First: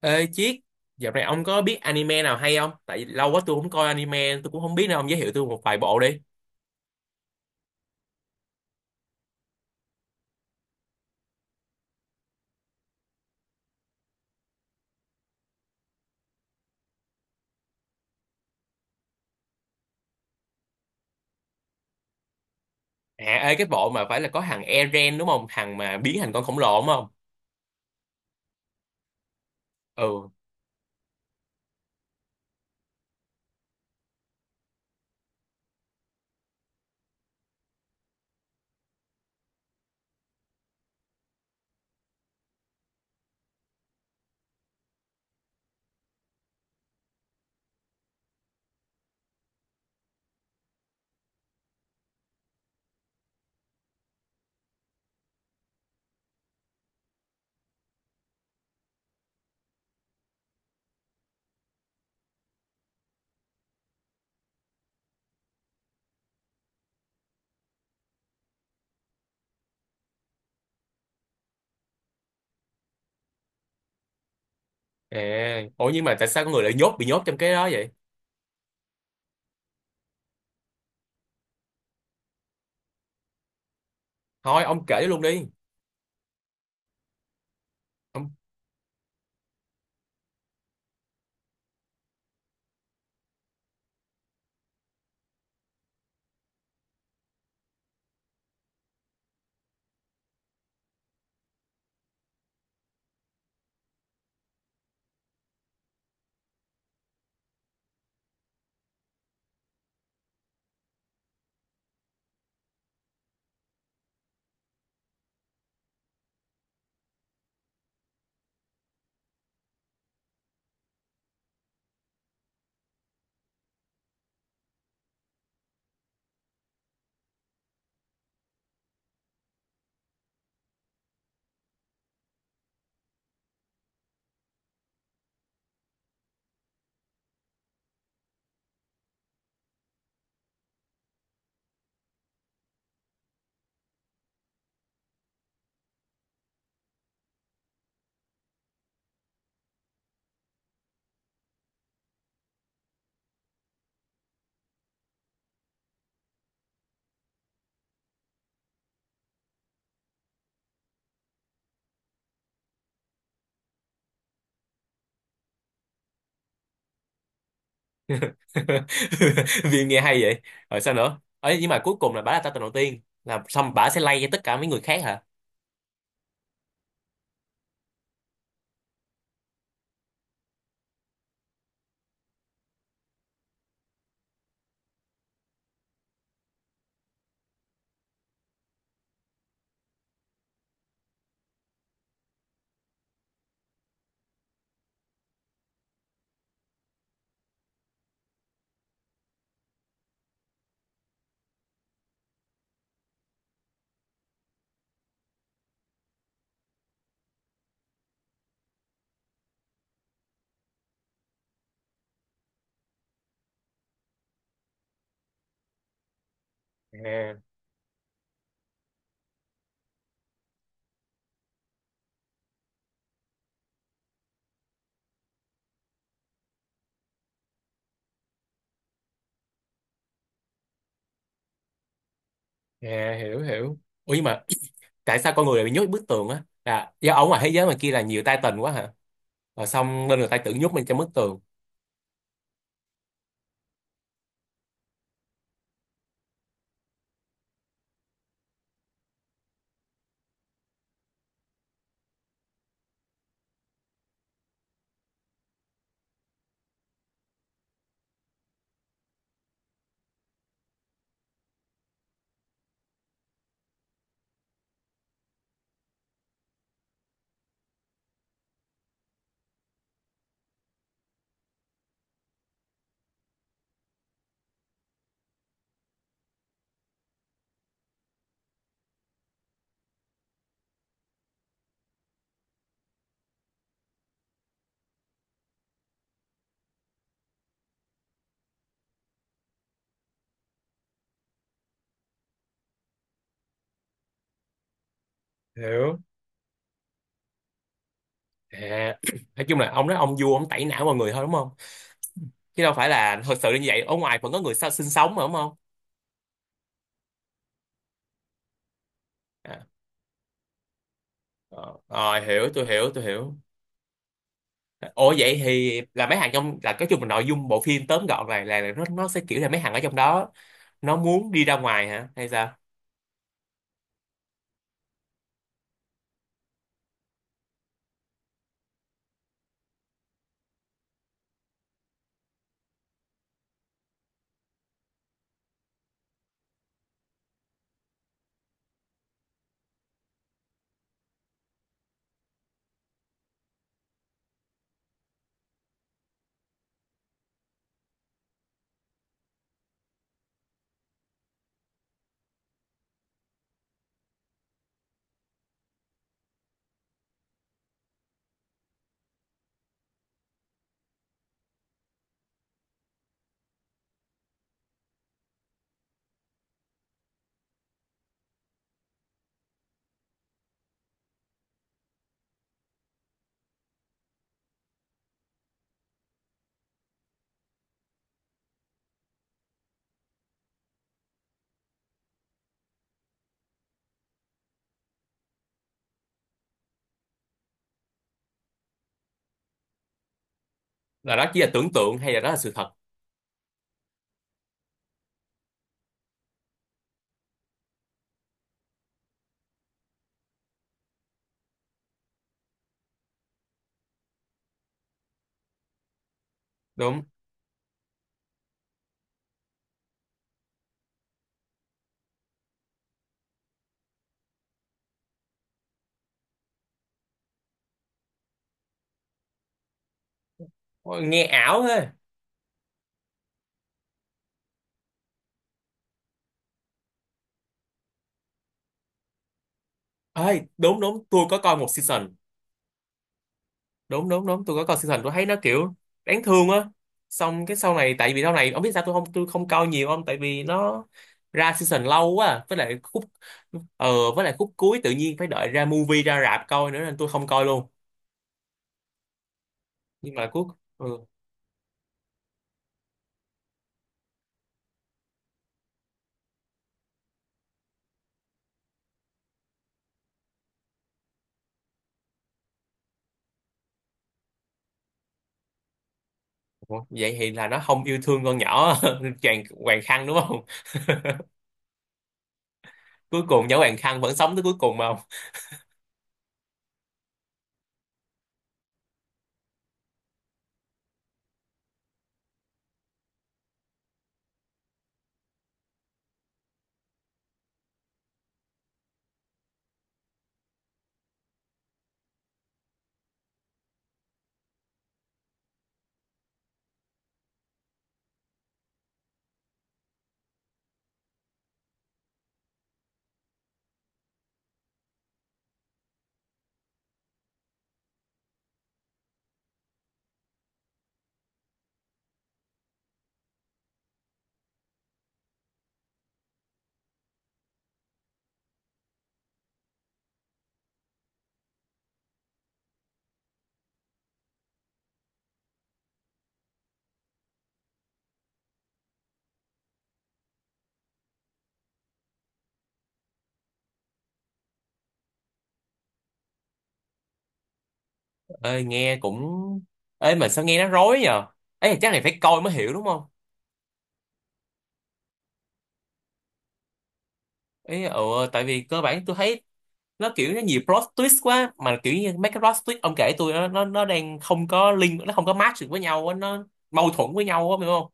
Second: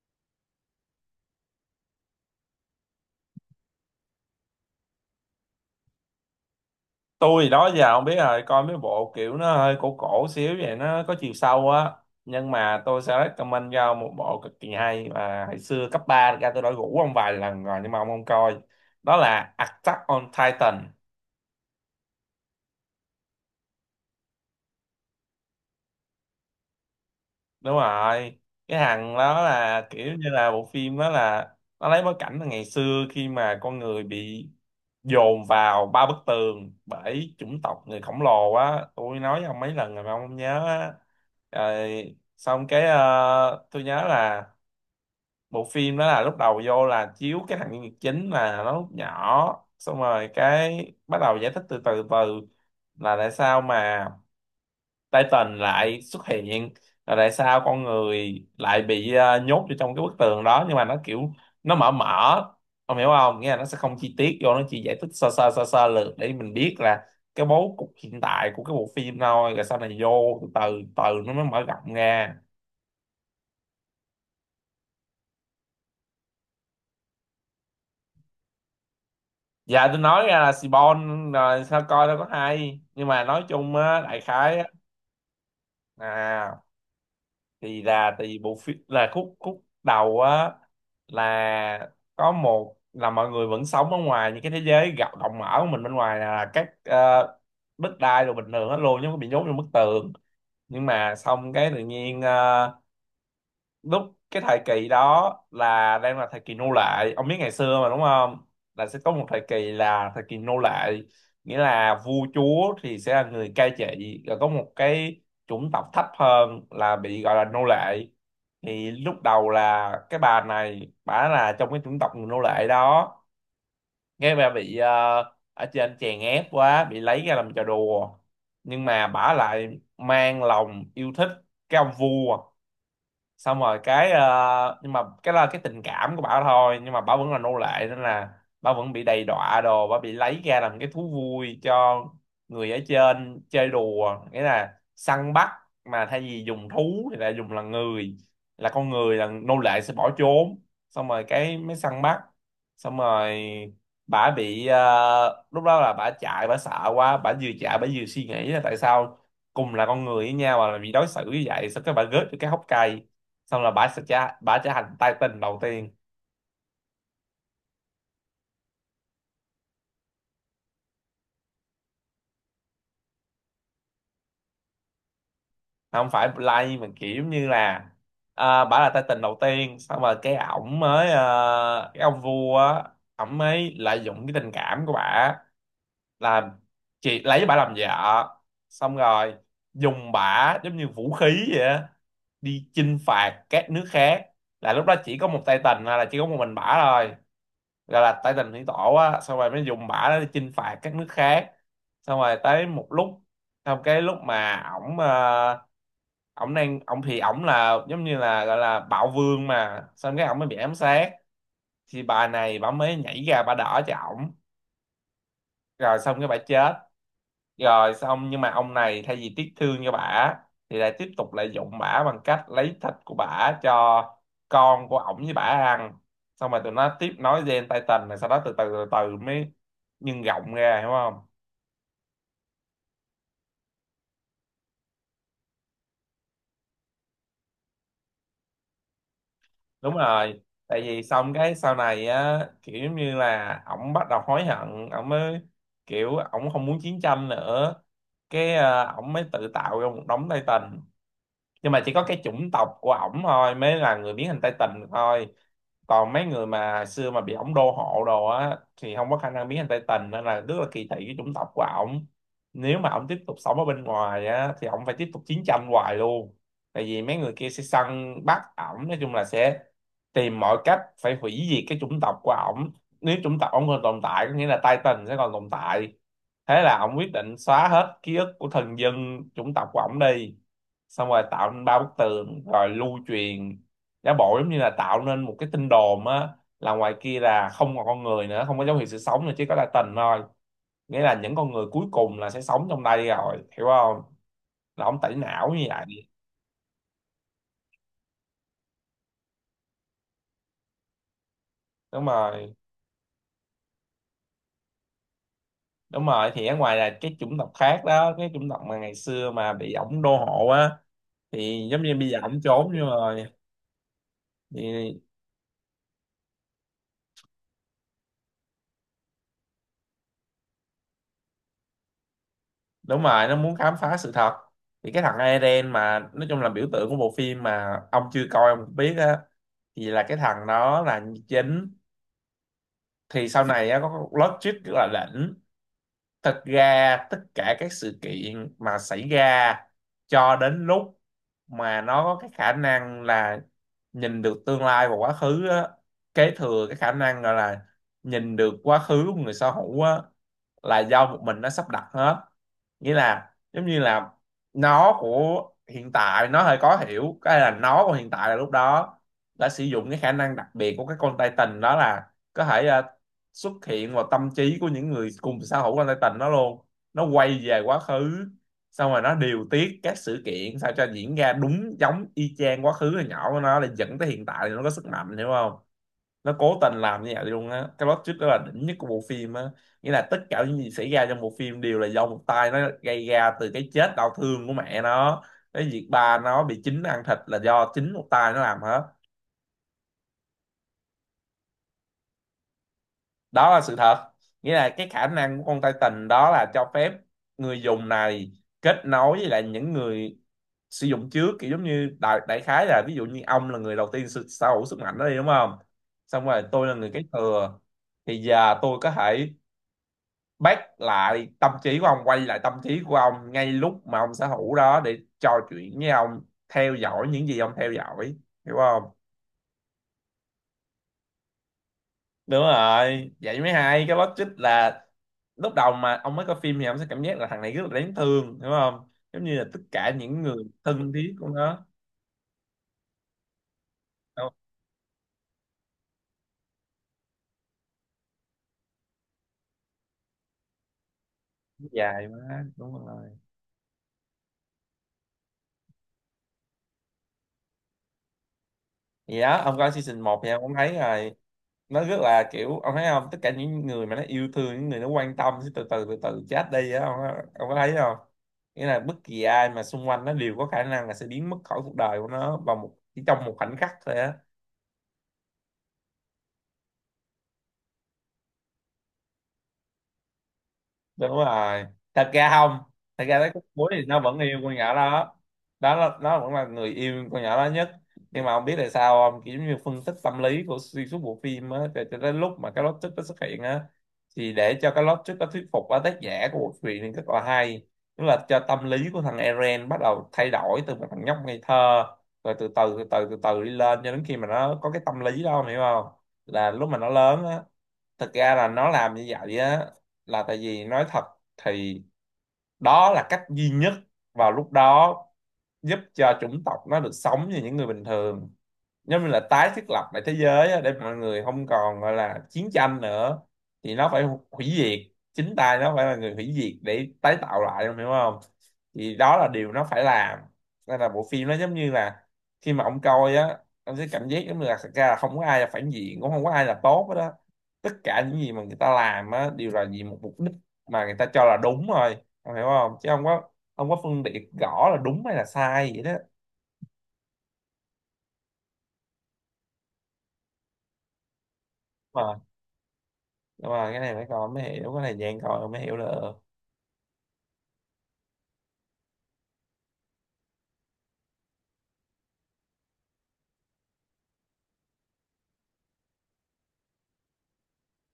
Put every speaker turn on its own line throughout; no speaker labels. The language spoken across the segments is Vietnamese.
Ê Chiết, dạo này ông có biết anime nào hay không? Tại vì lâu quá tôi không coi anime, tôi cũng không biết, nên ông giới thiệu tôi một vài bộ đi.
Tôi đó giờ không biết, rồi coi mấy bộ kiểu nó hơi cổ cổ xíu vậy, nó có chiều sâu á. Nhưng mà tôi sẽ recommend cho ông một bộ cực kỳ hay mà hồi xưa cấp 3 ra tôi đã rủ ông vài lần rồi nhưng mà ông không coi. Đó là Attack on Titan.
À, ê, cái bộ mà phải là có thằng Eren đúng không? Thằng mà biến thành con khổng lồ đúng không?
Đúng rồi. Cái hàng đó là kiểu như
Ừ.
là bộ phim đó là, nó lấy bối cảnh là ngày xưa khi mà con người bị dồn vào ba bức tường bởi chủng tộc người khổng lồ á. Tôi nói với ông mấy lần rồi mà ông không nhớ á. Rồi xong cái tôi nhớ là bộ phim đó là lúc đầu vô là chiếu cái thằng nhân vật chính là nó lúc nhỏ, xong rồi cái bắt đầu giải thích từ từ từ là tại sao mà Titan lại xuất hiện, rồi tại sao con người lại bị nhốt vô trong cái bức tường đó. Nhưng mà nó kiểu nó mở mở, ông hiểu không, nghĩa là nó sẽ không chi tiết vô, nó chỉ giải thích sơ sơ sơ sơ lược để mình biết là cái bố cục hiện tại của cái bộ phim thôi, rồi sau này vô từ từ từ nó mới mở rộng ra.
À, ủa nhưng mà tại sao con người lại bị nhốt trong cái đó vậy?
Dạ tôi nói ra là Seaborn rồi sao coi đâu có hay, nhưng mà nói chung á đại khái
Thôi
á,
ông kể luôn đi.
à, thì là tại
Ông...
vì bộ phim là khúc khúc đầu á, là có một là mọi người vẫn sống ở ngoài những cái thế giới gặp rộng mở của mình, bên ngoài là các đất đai rồi bình thường hết luôn, chứ không có bị nhốt trong bức tường. Nhưng mà xong cái tự nhiên lúc cái thời kỳ đó là đang là thời kỳ nô lệ, ông biết ngày xưa mà đúng không, là sẽ có một thời kỳ là thời kỳ nô lệ, nghĩa là vua chúa thì sẽ là người cai trị, rồi có một cái chủng tộc thấp hơn là bị gọi là nô lệ. Thì lúc đầu là cái bà này, bà là trong cái chủng tộc người nô lệ đó, nghe bà bị ở trên chèn ép quá, bị lấy ra làm trò đùa, nhưng mà bà lại mang lòng yêu thích cái ông vua. Xong rồi cái nhưng mà cái là cái tình cảm của bảo thôi, nhưng mà bảo vẫn là nô lệ nên là bảo vẫn bị đầy đọa đồ, bảo bị lấy ra làm cái thú vui cho người ở trên chơi đùa, nghĩa là săn bắt, mà thay vì dùng thú thì lại dùng là người, là con người là nô lệ sẽ bỏ trốn, xong rồi cái mới săn bắt. Xong rồi bả bị lúc đó là bả chạy, bả sợ quá, bả vừa chạy bả vừa suy nghĩ là tại sao cùng là con người với nhau mà bị đối xử như vậy, sao cái bả rớt được cái hốc cây, xong là bà trở thành Titan đầu tiên.
Vì nghe hay vậy. Rồi sao nữa? Ấy nhưng mà cuối cùng là bả là ta tình đầu tiên. Là xong bả sẽ lay cho tất cả mấy người khác hả?
Không phải Blade mà kiểu như là, à, bà là Titan đầu tiên. Xong rồi cái ổng mới cái ông vua á, ổng mới lợi dụng cái tình cảm của bà, là chị lấy bà làm vợ, xong rồi dùng bà giống như vũ khí vậy á, đi chinh phạt các nước khác. Là lúc đó chỉ có một Titan, hay là chỉ có một mình bả thôi, gọi là tay tình thủy tổ á, xong rồi mới dùng bả đó để chinh phạt các nước khác. Xong rồi tới một lúc, xong cái lúc mà ổng ờ, ổng đang ổng thì ổng là giống như là gọi là bạo vương mà, xong cái ổng mới bị ám sát, thì bà này bà mới nhảy ra bà đỡ cho ổng, rồi xong cái bà chết.
À.
Rồi xong nhưng mà ông này thay vì tiếc thương cho bả thì lại tiếp tục lại dụng bả bằng cách lấy thịt của bả cho con của ổng với bả ăn, xong rồi tụi nó tiếp nối gen tay Titan, rồi sau đó từ từ từ từ mới nhân rộng ra, hiểu không.
À, hiểu hiểu. Ủa nhưng mà tại sao con người lại bị nhốt bức tường á? Là do ở ngoài thế giới mà kia là nhiều Titan quá hả? Rồi
Đúng
xong nên người ta
rồi,
tự nhốt
tại
mình trong
vì
bức
xong
tường.
cái sau này á kiểu giống như là ổng bắt đầu hối hận, ổng mới kiểu ổng không muốn chiến tranh nữa, cái ổng mới tự tạo ra một đống tay Titan, nhưng mà chỉ có cái chủng tộc của ổng thôi mới là người biến hình Tây Tình thôi, còn mấy người mà xưa mà bị ổng đô hộ đồ á thì không có khả năng biến thành Tây Tình, nên là rất là kỳ thị cái chủng tộc của ổng. Nếu mà ổng tiếp tục sống ở bên ngoài á thì ổng phải tiếp tục chiến tranh hoài luôn, tại vì mấy người kia sẽ săn bắt ổng, nói chung là sẽ tìm mọi cách phải hủy diệt cái chủng tộc của ổng. Nếu chủng tộc ổng còn tồn tại có nghĩa là Titan sẽ còn tồn tại. Thế là ổng quyết định xóa hết ký ức của thần dân chủng tộc của ổng đi, xong rồi tạo nên ba bức tường rồi lưu truyền, giả bộ giống như là tạo nên một cái tin đồn á, là ngoài kia là không còn con người nữa, không có dấu hiệu sự sống nữa, chỉ có là tình thôi, nghĩa là những con người cuối cùng là sẽ sống trong đây rồi, hiểu không, là ông tẩy não như vậy.
Hiểu. À, nói chung là ông nói ông vua ông tẩy não mọi người thôi đúng không?
Đúng rồi.
Chứ đâu phải là thật sự là như vậy. Ở ngoài vẫn có người sao sinh sống mà đúng không?
Đúng rồi, thì ở ngoài là cái chủng tộc khác đó, cái chủng tộc mà ngày xưa mà
À,
bị ổng đô hộ á. Thì
ờ,
giống như bây giờ
ờ,
ổng
hiểu tôi
trốn nhưng
hiểu tôi
rồi
hiểu.
thì,
Ủa vậy thì là mấy hàng trong là cái chung là nội dung bộ phim tóm gọn này là nó sẽ kiểu là mấy hàng ở trong đó nó muốn đi ra ngoài hả hay sao?
đúng rồi, nó muốn khám phá sự thật. Thì cái thằng Eren mà nói chung là biểu tượng của bộ phim mà ông chưa coi ông cũng biết á, thì là cái thằng đó là chính, thì sau này á có plot twist rất là đỉnh. Thật ra tất cả các sự kiện mà xảy ra cho đến lúc mà nó có cái khả năng là nhìn được tương lai và quá khứ á, kế thừa cái khả năng gọi là nhìn được quá khứ của người sở hữu á, là do một mình nó sắp đặt hết. Nghĩa là giống như là, nó của hiện tại nó hơi khó hiểu, cái là nó của hiện tại là lúc đó đã sử dụng cái khả năng đặc biệt của cái con Titan đó, là có thể xuất hiện vào tâm trí của những người cùng sở hữu con Titan đó luôn. Nó quay về quá khứ, xong rồi nó điều tiết các sự kiện sao cho diễn ra đúng giống y chang quá khứ hồi nhỏ của nó, để dẫn tới hiện tại thì nó có sức mạnh, hiểu không. Nó cố tình làm như vậy luôn á, cái plot twist đó là đỉnh nhất của bộ phim á. Nghĩa là tất cả những gì xảy ra trong bộ phim đều là do một tay nó gây ra, từ cái chết đau thương của mẹ nó, cái việc ba nó bị chính ăn thịt là do chính một tay nó làm hết.
Là đó chỉ là tưởng tượng hay là đó là sự thật?
Đó là sự thật. Nghĩa là cái khả năng của con Titan đó là cho phép người dùng này kết nối với lại những người sử dụng trước, kiểu giống như đại khái là ví dụ như ông là người đầu tiên sở sở hữu sức mạnh đó đi đúng không, xong rồi tôi là người kế
Đúng.
thừa, thì giờ tôi có thể bắt lại tâm trí của ông, quay lại tâm trí của ông ngay lúc mà ông sở hữu đó để trò chuyện với ông, theo dõi những gì ông theo dõi, hiểu không.
Ôi, nghe ảo thế.
Đúng rồi, vậy mới hay, cái logic là lúc đầu mà ông mới coi phim thì ông sẽ cảm giác là thằng này rất là đáng thương đúng không, giống như là tất cả những người
Ai, đúng
thân
đúng
thiết
tôi
của
có coi
nó.
một season, đúng đúng
Đâu,
đúng tôi có coi season, tôi thấy nó kiểu đáng thương á. Xong cái sau này, tại vì sau này ông biết sao tôi không coi nhiều không, tại vì nó ra season
dài
lâu quá
quá
à. với lại
đúng
khúc
rồi,
ờ với lại khúc cuối tự nhiên phải đợi ra movie ra rạp coi nữa nên tôi không coi luôn,
gì đó. Ông coi season
nhưng
một thì
mà
ông
cuối...
cũng thấy
Ừ.
rồi, nó rất là kiểu, ông thấy không, tất cả những người mà nó yêu thương, những người nó quan tâm sẽ từ từ từ từ chết đi á, ông có thấy không. Nghĩa là bất kỳ ai mà xung quanh nó đều có khả năng là sẽ biến mất khỏi cuộc đời của nó vào một, chỉ trong một khoảnh khắc thôi á.
Ủa, vậy thì là nó không yêu thương con nhỏ Hoàng Hoàng Khăn đúng không?
Đúng rồi, thật ra không, thật ra
Cuối
tới khúc
cùng nhỏ
cuối
Hoàng
thì nó
Khăn vẫn
vẫn
sống
yêu
tới
con
cuối
nhỏ
cùng mà không?
đó. Đó là, nó vẫn là người yêu con nhỏ đó nhất, nhưng mà không biết tại sao không, kiểu giống như phân tích tâm lý của xuyên suốt bộ phim á, cho đến lúc mà cái plot twist nó xuất hiện á. Thì để cho cái plot twist nó thuyết phục á, tác giả của bộ truyện thì rất là hay, tức là cho tâm lý của thằng Eren bắt đầu thay đổi từ một thằng nhóc ngây thơ rồi từ từ từ từ từ từ đi lên cho đến khi mà nó có cái tâm lý đó, ông hiểu không, là lúc mà nó lớn á. Thực ra là nó làm như vậy á là tại vì nói thật thì đó là cách duy nhất vào lúc đó giúp cho chủng tộc nó được sống như những người bình thường, giống như là tái thiết lập lại thế giới á, để mọi người không còn gọi là chiến tranh nữa, thì nó phải hủy diệt, chính tay nó phải là người hủy diệt để tái tạo lại, em hiểu không. Thì đó là điều nó phải làm. Nên là bộ phim nó giống như là, khi mà ông coi á, ông sẽ cảm giác giống như là thật ra là không có ai là phản diện, cũng không có ai là tốt hết đó, tất cả những gì mà người ta làm á đều là vì một mục đích mà người ta cho là đúng thôi, em hiểu không, chứ không có, không có phân biệt rõ là đúng hay là sai vậy đó.
Ơi nghe cũng... Ơi mà sao nghe nó rối nhờ. Ấy chắc này phải
Mà
coi mới hiểu đúng không?
nhưng mà cái này phải coi mới hiểu, cái này dạng coi rồi mới hiểu được.
Ý ừ, tại vì cơ bản tôi thấy nó kiểu nó nhiều plot twist quá, mà kiểu như mấy cái plot twist ông kể tôi nó nó đang không có link, nó không có match được với nhau á, nó mâu thuẫn với nhau á, hiểu không?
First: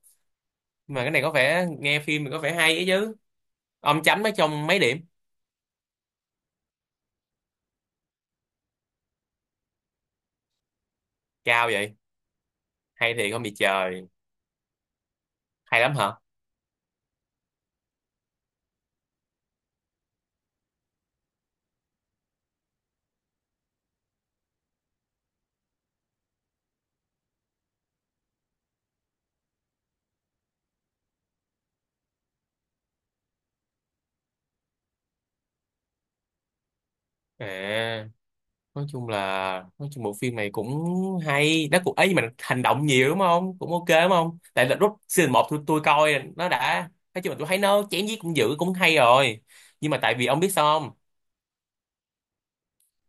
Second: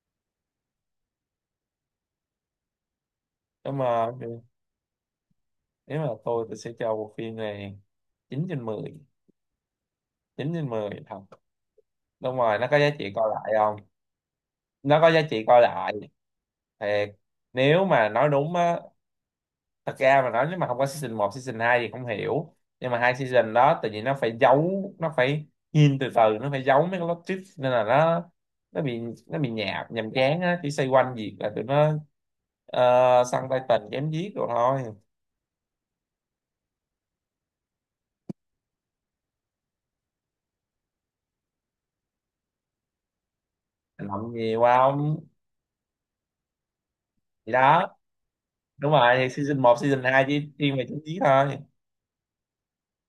Mà cái này có vẻ nghe phim thì có vẻ hay ấy chứ.
Nhưng
Ông
mà
chấm nó trong mấy điểm?
nếu mà tôi sẽ cho bộ phim này 9/10, 9/10 thật.
Cao vậy?
Đúng rồi, nó có giá trị
Hay
coi
thì không
lại
bị
không,
trời.
nó có giá trị coi
Hay
lại
lắm hả?
thiệt. Nếu mà nói đúng á, thật ra mà nói nếu mà không có season 1 season 2 thì không hiểu, nhưng mà hai season đó tự nhiên nó phải giấu, nó phải hin từ từ, nó phải giấu mấy cái plot twist nên là nó, nó bị nó bị nhạt nhàm chán á, chỉ xoay quanh việc là tụi nó săn tay tình chém giết rồi thôi.
À, nói chung là nói chung bộ phim này cũng hay, nó cũng ấy, nhưng mà hành động nhiều đúng không, cũng ok đúng
Làm
không?
gì
Tại là
qua
lúc
ông,
season một, tôi coi nó đã, nói chung là tôi
gì
thấy nó
đó.
chém giết cũng dữ cũng
Đúng
hay
rồi, thì
rồi.
season 1
Nhưng mà
season
tại
2
vì ông biết
chỉ thiên
sao
về
không?
chính trí thôi.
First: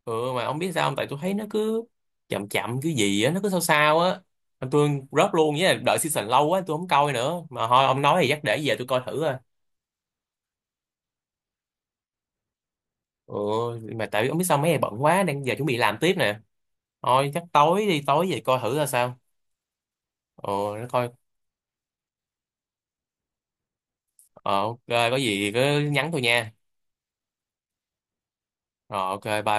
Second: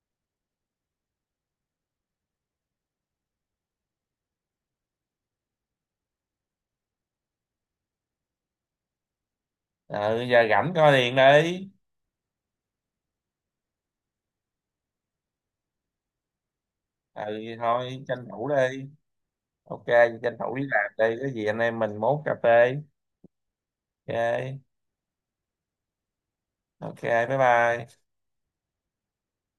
Ừ mà ông biết sao không, tại tôi thấy nó cứ chậm chậm cái gì á, nó cứ sao sao á. Mà tôi rớt luôn với là đợi season lâu quá, tôi không coi nữa mà. Thôi ông nói thì chắc để về tôi coi thử à.
Ừ, giờ rảnh coi liền đi.
Ừ. Mà tại vì ông biết sao mấy ngày bận quá, đang giờ chuẩn bị làm tiếp nè.
Ừ
Thôi chắc
thì
tối
thôi
đi
tranh
tối về
thủ
coi thử ra
đi.
sao.
Ok, tranh
Ừ.
thủ đi
Nó
làm
coi.
đi, có gì anh em mình mốt cà phê.
Ờ
Ok.
ok, có gì cứ nhắn tôi nha.
Ok, bye bye.
Rồi ok bye.